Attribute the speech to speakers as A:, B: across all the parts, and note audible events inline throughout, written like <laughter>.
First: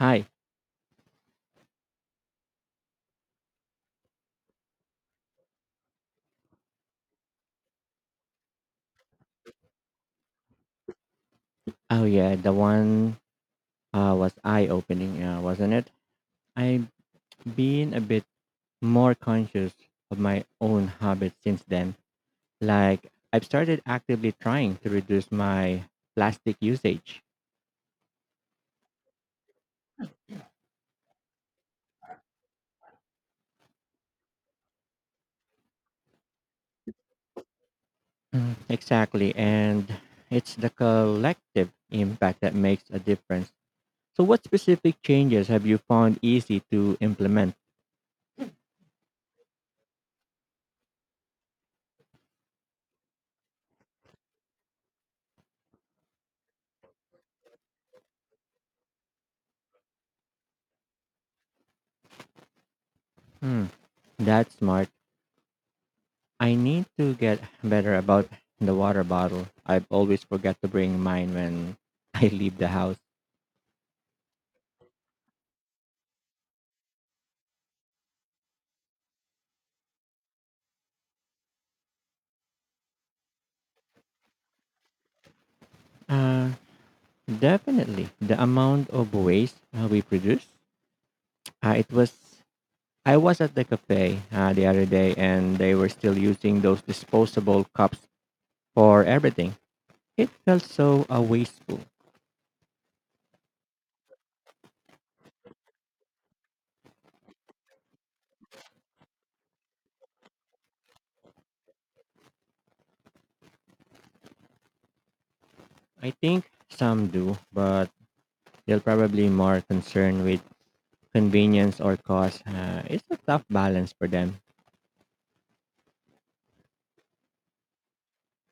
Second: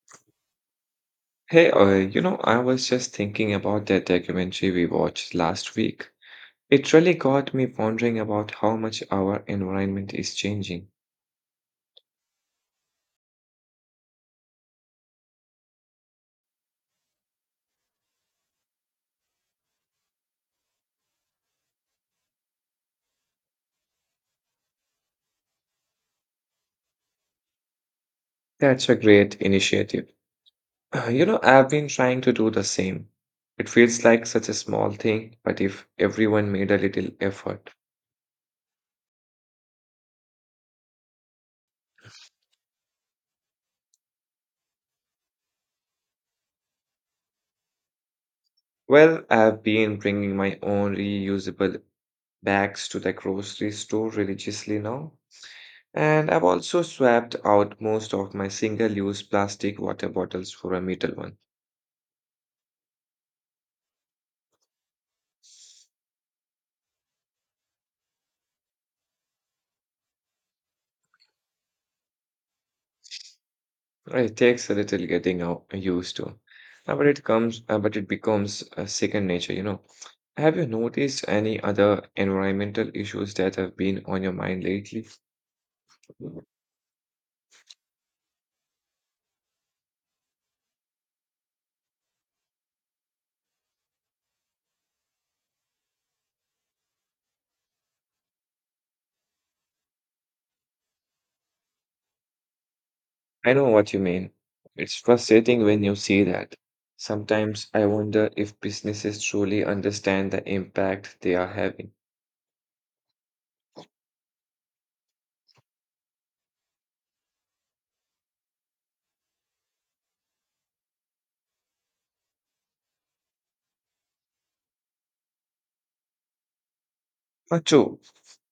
A: Hi.
B: Hey, I was just thinking about that documentary we watched last week. It really got me wondering about how much our environment is changing.
A: Oh yeah, the one was eye-opening, wasn't it? I've been a bit more conscious of my own habits since then. Like I've started actively trying to reduce my plastic usage.
B: That's a great initiative. I've been trying to do the same. It feels like such a small thing, but if everyone made a little effort.
A: Exactly, and it's the collective impact that makes a difference. So, what specific changes have you found easy to implement?
B: Well, I've been bringing my own reusable bags to the grocery store religiously now. And I've also swapped out most of my single use plastic water bottles for a metal one.
A: Hmm, that's smart. I need to get better about the water bottle. I always forget to bring mine when <laughs> I leave the house.
B: It takes a little getting out used to, but it becomes a second nature. Have you noticed any other environmental issues that have been on your mind lately?
A: Uh, Definitely the amount of waste we produce. It was I was at the cafe the other day and they were still using those disposable cups for everything. It felt so wasteful.
B: I know what you mean. It's frustrating when you see that. Sometimes I wonder if businesses truly understand the impact they are having.
A: I think some do, but they're probably more concerned with convenience or cost. It's a tough balance for them.
B: True,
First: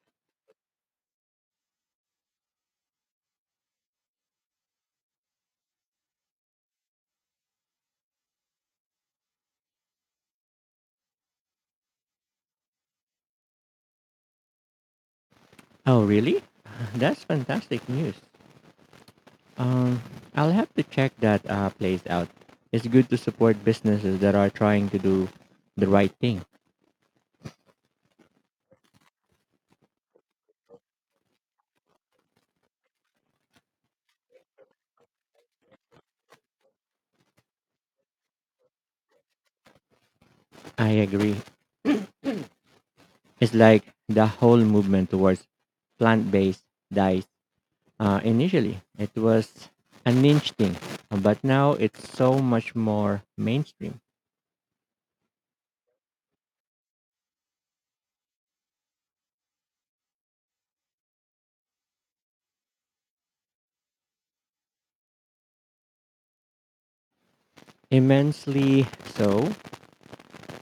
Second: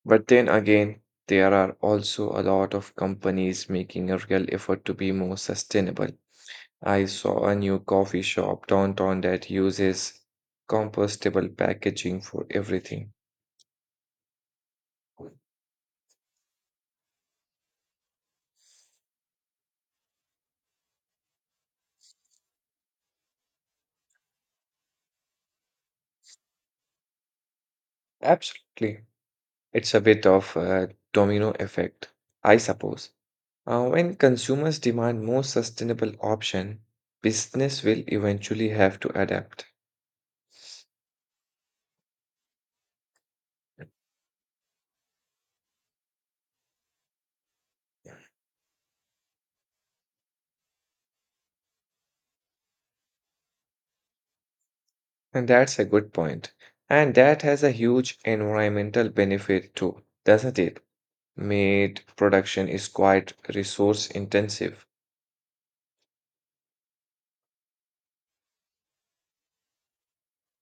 B: but then again, there are also a lot of companies making a real effort to be more sustainable. I saw a new coffee shop downtown that uses compostable packaging for everything.
A: Oh, really? <laughs> That's fantastic news. Um, I'll have to check that place out. It's good to support businesses that are trying to do the right thing.
B: Absolutely. It's a bit of a domino effect, I suppose. When consumers demand more sustainable option, business will eventually have to adapt.
A: I agree. It's like the whole movement towards plant-based diets. Initially, it was a niche thing, but now it's so much more mainstream.
B: And that's a good point. And that has a huge environmental benefit too, doesn't it? Meat production is quite resource intensive.
A: Immensely so.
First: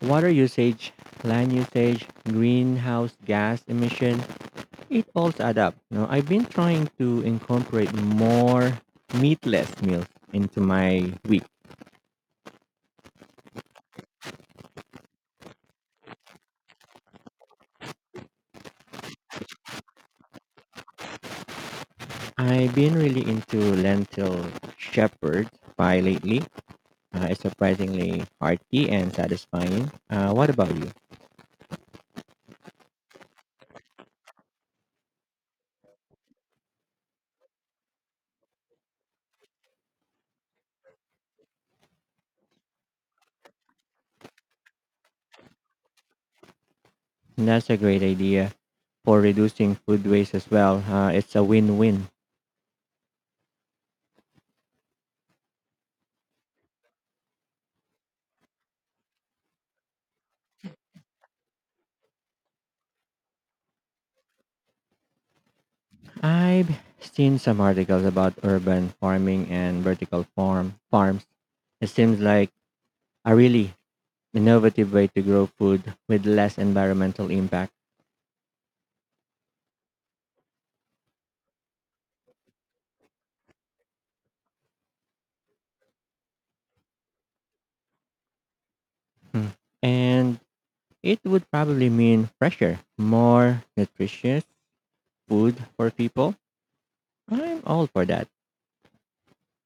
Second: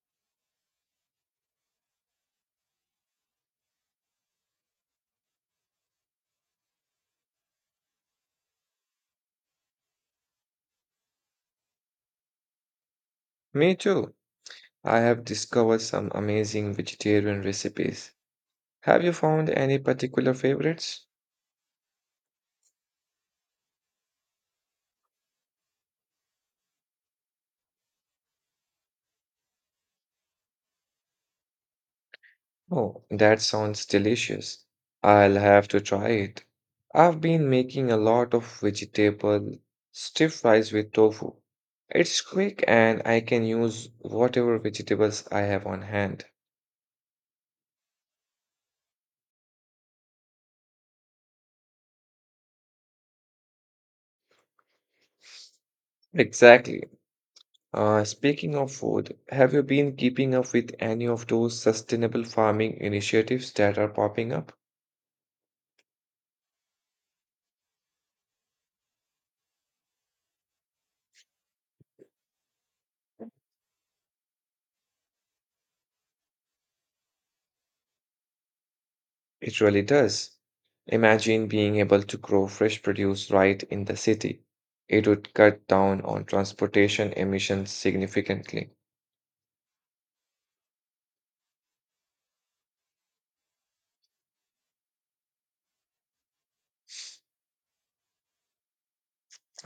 A: Water usage, land usage, greenhouse gas emission, it all adds up. Now, I've been trying to incorporate more meatless meals into my week.
B: Me too. I have discovered some amazing vegetarian recipes. Have you found any particular favorites?
A: I've been really into lentil shepherd pie lately. It's surprisingly hearty and satisfying. What about you?
B: Oh, that sounds delicious. I'll have to try it. I've been making a lot of vegetable stir fries with tofu. It's quick and I can use whatever vegetables I have on hand.
A: That's a great idea for reducing food waste as well. It's a win-win.
B: Exactly. Speaking of food, have you been keeping up with any of those sustainable farming initiatives that are popping up?
A: I've seen some articles about urban farming and vertical farms. It seems like a really innovative way to grow food with less environmental impact.
B: It really does. Imagine being able to grow fresh produce right in the city. It would cut down on transportation emissions significantly.
A: Hmm. And it would probably mean fresher, more nutritious food for people. I'm all for that.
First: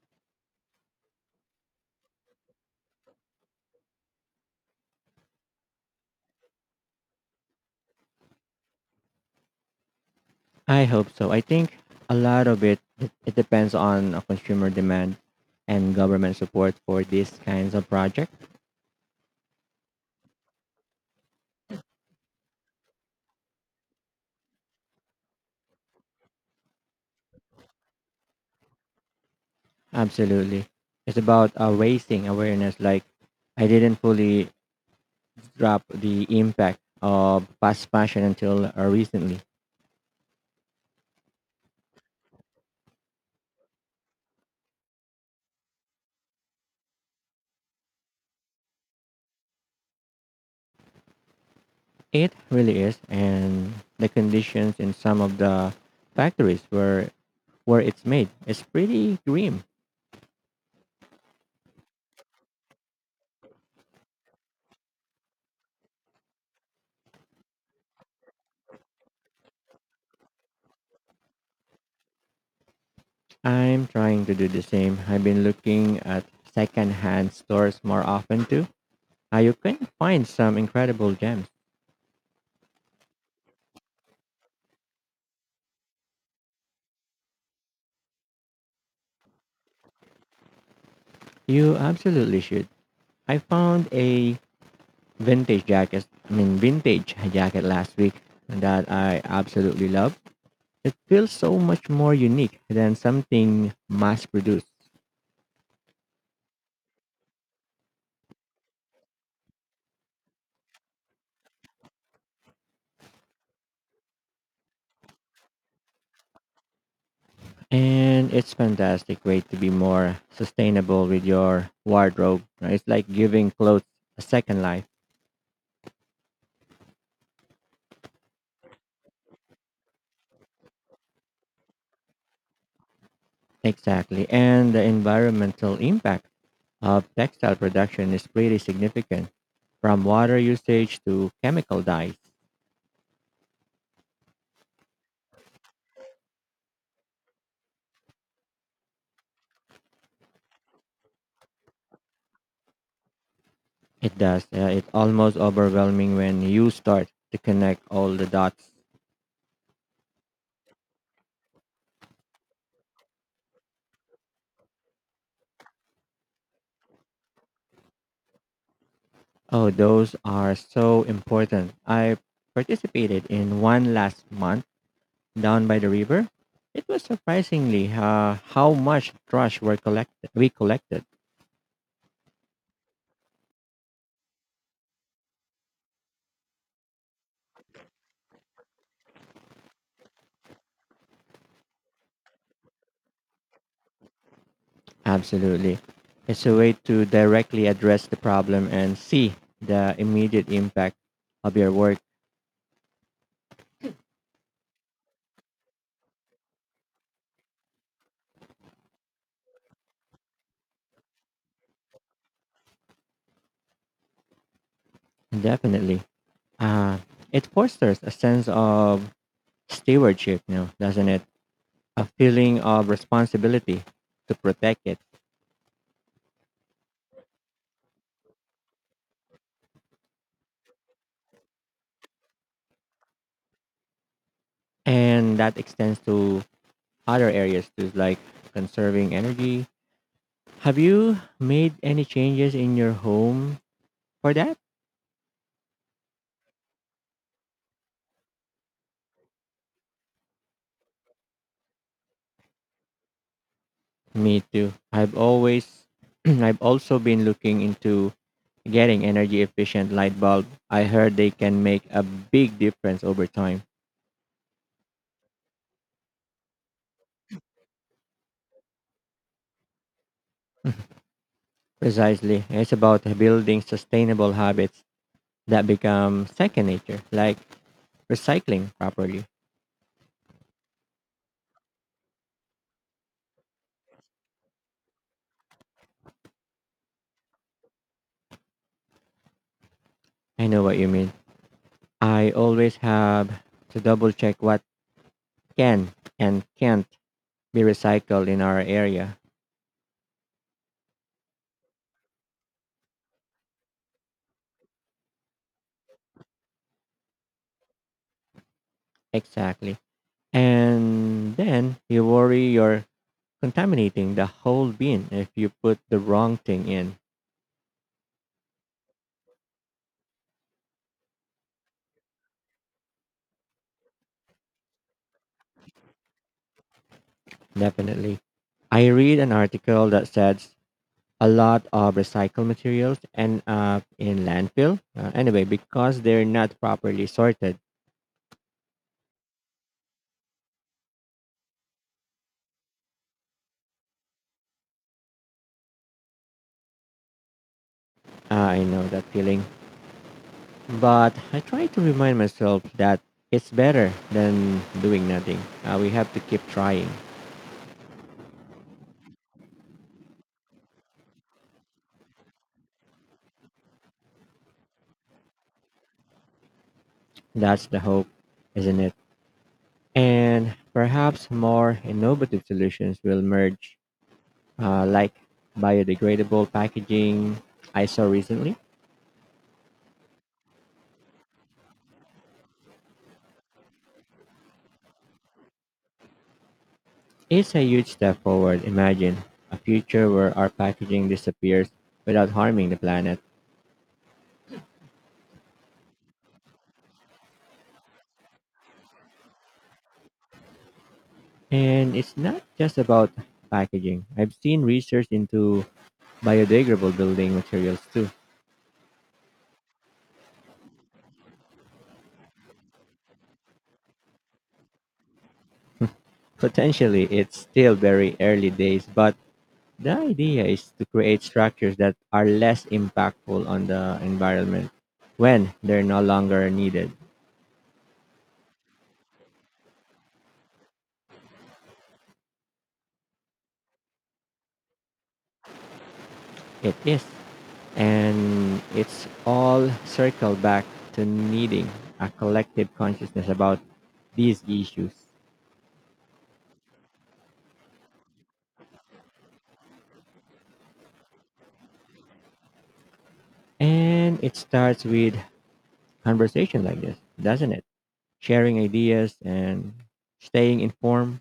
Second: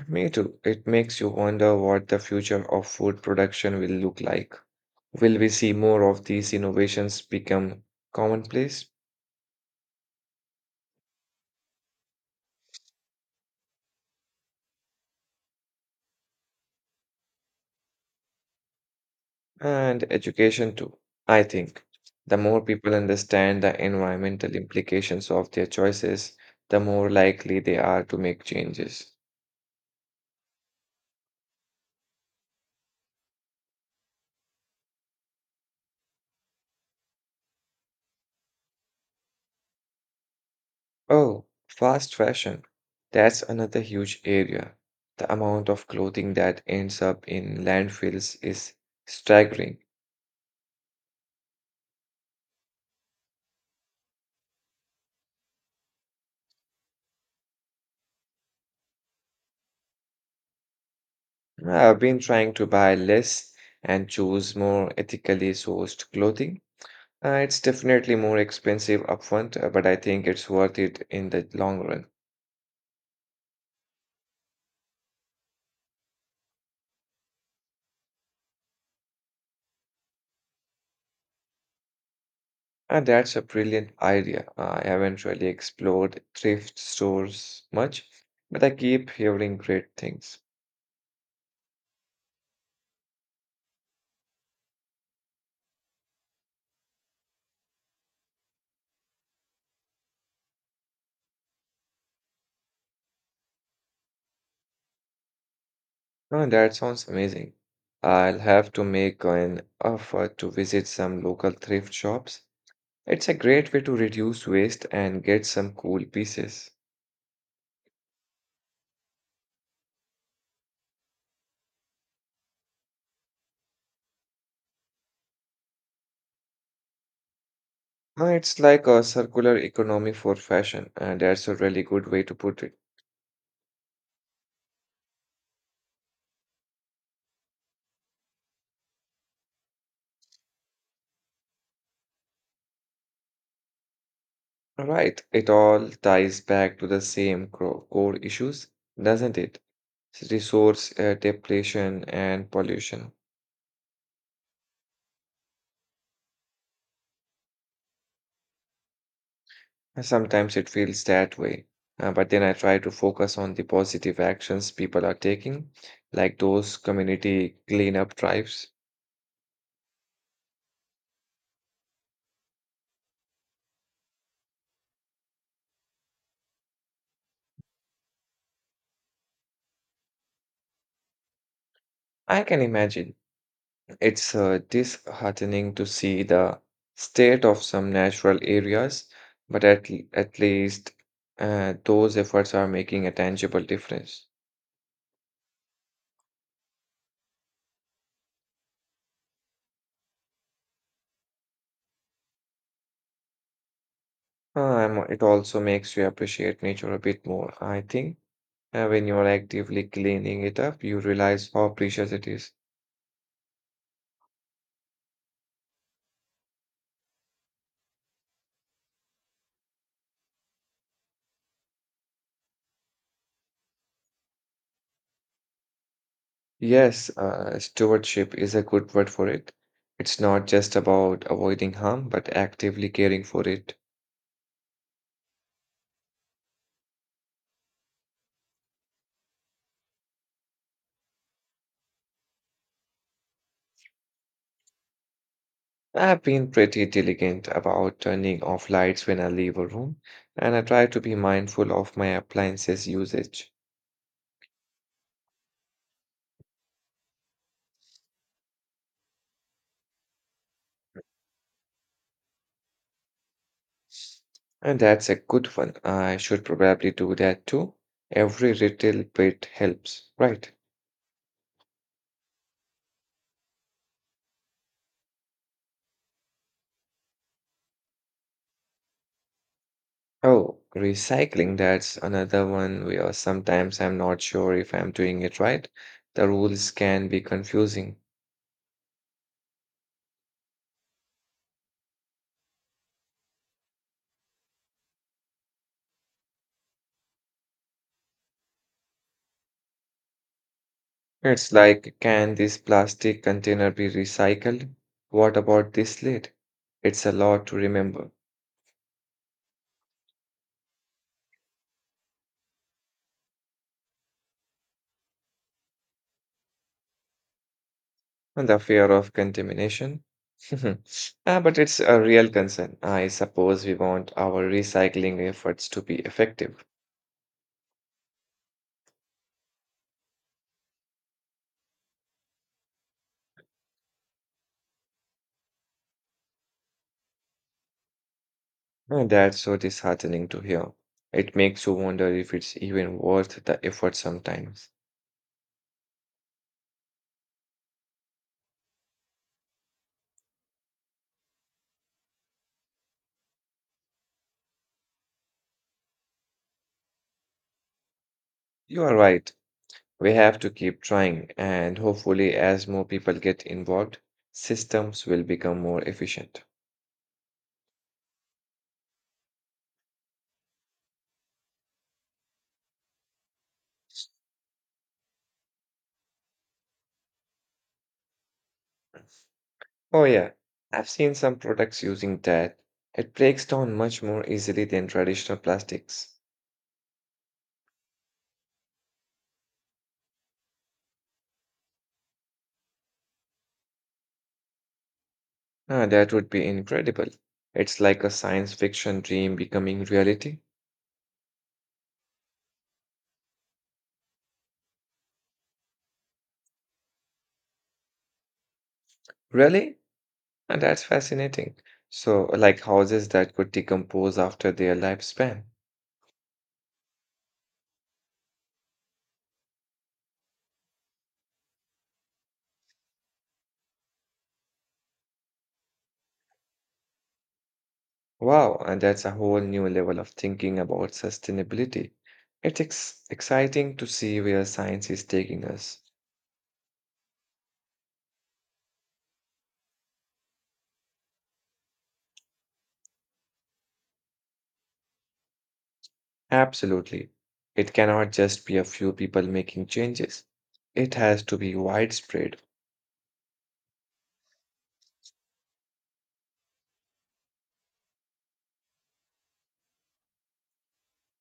B: Me too. It makes you wonder what the future of food production will look like. Will we see more of these innovations become commonplace?
A: I hope so. I think a lot of it depends on consumer demand and government support for these kinds of projects.
B: And education too. I think the more people understand the environmental implications of their choices, the more likely they are to make changes.
A: Absolutely. It's about raising awareness, like I didn't fully drop the impact of fast fashion until recently.
B: Oh, fast fashion. That's another huge area. The amount of clothing that ends up in landfills is staggering.
A: It really is, and the conditions in some of the factories where it's made is pretty grim.
B: I've been trying to buy less and choose more ethically sourced clothing. It's definitely more expensive upfront, but I think it's worth it in the long run.
A: I'm trying to do the same. I've been looking at secondhand stores more often too. You can find some incredible gems.
B: And that's a brilliant idea. I haven't really explored thrift stores much, but I keep hearing great things.
A: You absolutely should. I found a vintage jacket last week that I absolutely love. It feels so much more unique than something mass produced.
B: No, that sounds amazing. I'll have to make an effort to visit some local thrift shops. It's a great way to reduce waste and get some cool pieces.
A: And it's fantastic way to be more sustainable with your wardrobe, right? It's like giving clothes a second life.
B: It's like a circular economy for fashion, and that's a really good way to put it.
A: Exactly. And the environmental impact of textile production is pretty significant, from water usage to chemical dyes.
B: Right, it all ties back to the same core issues, doesn't it? Resource depletion and pollution.
A: It does. It's almost overwhelming when you start to connect all the dots.
B: Sometimes it feels that way, but then I try to focus on the positive actions people are taking, like those community cleanup drives.
A: Oh, those are so important. I participated in one last month down by the river, it was surprisingly how much trash were collected. We collected.
B: I can imagine it's disheartening to see the state of some natural areas, but at least those efforts are making a tangible difference.
A: Absolutely, it's a way to directly address the problem and see the immediate impact of your work.
B: It also makes you appreciate nature a bit more, I think. When you are actively cleaning it up, you realize how precious it is.
A: Definitely, uh, it fosters a sense of stewardship, now, doesn't it? A feeling of responsibility to protect it,
B: Yes, stewardship is a good word for it. It's not just about avoiding harm, but actively caring for it.
A: and that extends to other areas too, like conserving energy. Have you made any changes in your home for that,
B: I've been pretty diligent about turning off lights when I leave a room, and I try to be mindful of my appliances usage.
A: me too. I've always, <clears throat> I've also been looking into getting energy efficient light bulb. I heard they can make a big difference over time.
B: And that's a good one. I should probably do that too. Every little bit helps, right?
A: Precisely, it's about building sustainable habits that become second nature, like recycling properly.
B: Oh, recycling, that's another one where sometimes I'm not sure if I'm doing it right. The rules can be confusing.
A: I know what you mean. I always have to double check what can and can't be recycled in our area.
B: It's like, can this plastic container be recycled? What about this lid? It's a lot to remember.
A: Exactly. And then you worry your contaminating the whole bean if you put the wrong thing in.
B: And the fear of contamination? <laughs> Ah, but it's a real concern. I suppose we want our recycling efforts to be effective.
A: Definitely. I read an article that says a lot of recycled materials end up in landfill. Anyway, because they're not properly sorted.
B: And that's so disheartening to hear. It makes you wonder if it's even worth the effort sometimes.
A: uh, I know that feeling. But I try to remind myself that it's better than doing nothing. We have to keep trying.
B: You are right. We have to keep trying, and hopefully, as more people get involved, systems will become more efficient.
A: That's the hope, isn't it? And perhaps more innovative solutions will merge like biodegradable packaging I saw recently.
B: Oh, yeah, I've seen some products using that. It breaks down much more easily than traditional plastics.
A: It's a huge step forward. Imagine a future where our packaging disappears without harming the planet.
B: Ah, that would be incredible. It's like a science fiction dream becoming reality.
A: And it's not just about packaging. I've seen research into biodegradable building materials too.
B: Really? And that's fascinating. So, like houses that could decompose after their lifespan.
A: Potentially, it's still very early days, but the idea is to create structures that are less impactful on the environment when they're no longer needed.
B: Wow, and that's a whole new level of thinking about sustainability. It's exciting to see where science is taking us.
A: It is. And it's all circled back to needing a collective consciousness about these issues.
B: Absolutely. It cannot just be a few people making changes. It has to be widespread.
A: And it starts with conversation like this, doesn't it? Sharing ideas and staying informed.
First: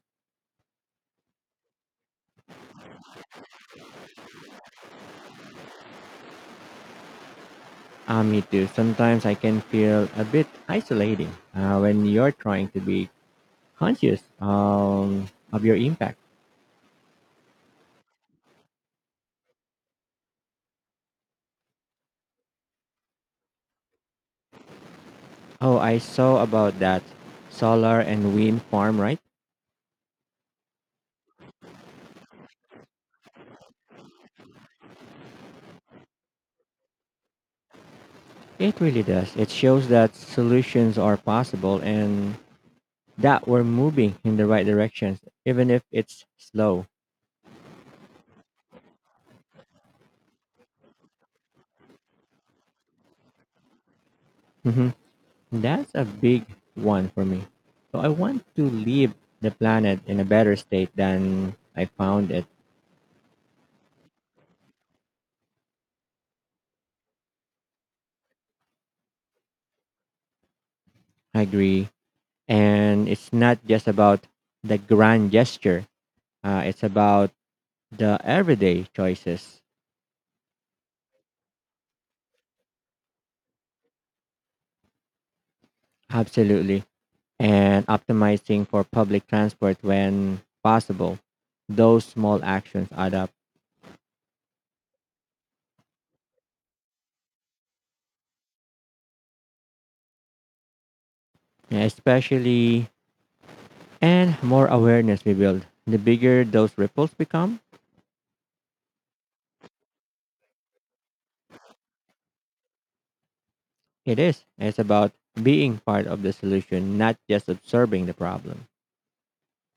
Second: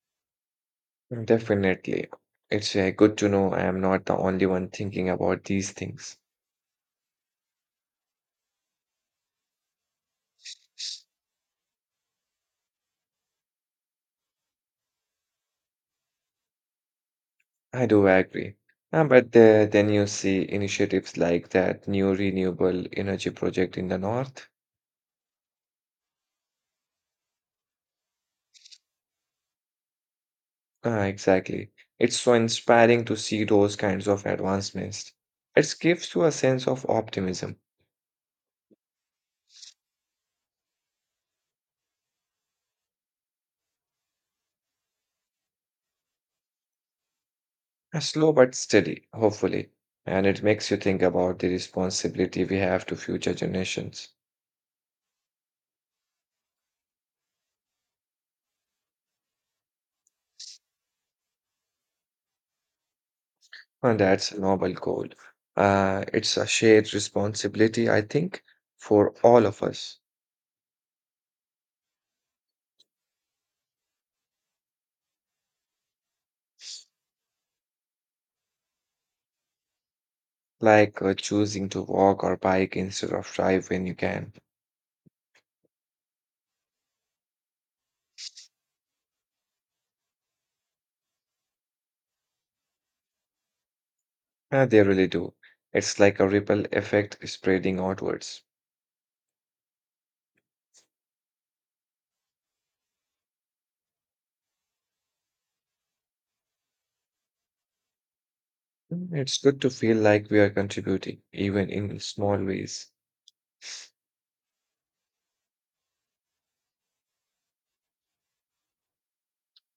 B: Mm. Definitely. It's good to know I am not the only one thinking about these things.
A: Ah, me too. Sometimes I can feel a bit isolating when you're trying to be conscious of your impact.
B: I do agree. But then you see initiatives like that new renewable energy project in the north.
A: Oh, I saw about that solar and wind farm, right?
B: Ah, exactly. It's so inspiring to see those kinds of advancements. It gives you a sense of optimism.
A: It really does. It shows that solutions are possible and that we're moving in the right directions, even if it's slow.
B: Slow but steady, hopefully, and it makes you think about the responsibility we have to future generations.
A: Hmm. That's a big one for me. So I want to leave the planet in a better state than I found it.
B: And that's a noble goal. It's a shared responsibility, I think, for all of us,
A: I agree. And it's not just about the grand gesture, it's about the everyday choices.
B: like choosing to walk or bike instead of drive when you can.
A: Absolutely. And optimizing for public transport when possible. Those small actions add up,
B: They really do. It's like a ripple effect spreading outwards.
A: especially and more awareness we build. The bigger those ripples become,
B: Mm, it's good to feel like we are contributing, even in small ways.
A: it is. It's about being part of the solution, not just observing the problem.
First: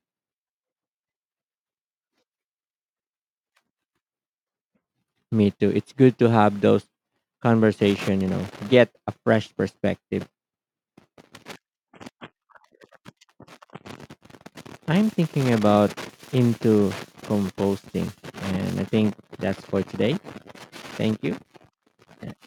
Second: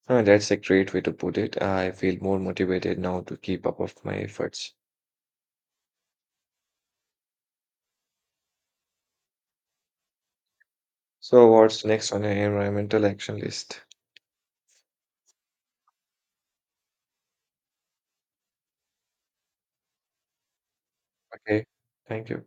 B: That's a great way to put it. I feel more motivated now to keep up of my efforts.
A: Me too. It's good to have those conversation, you know, get a fresh perspective.
B: So what's next on your environmental action list?
A: I'm thinking about into composting and I think that's for today. Thank you.
B: Okay, thank you.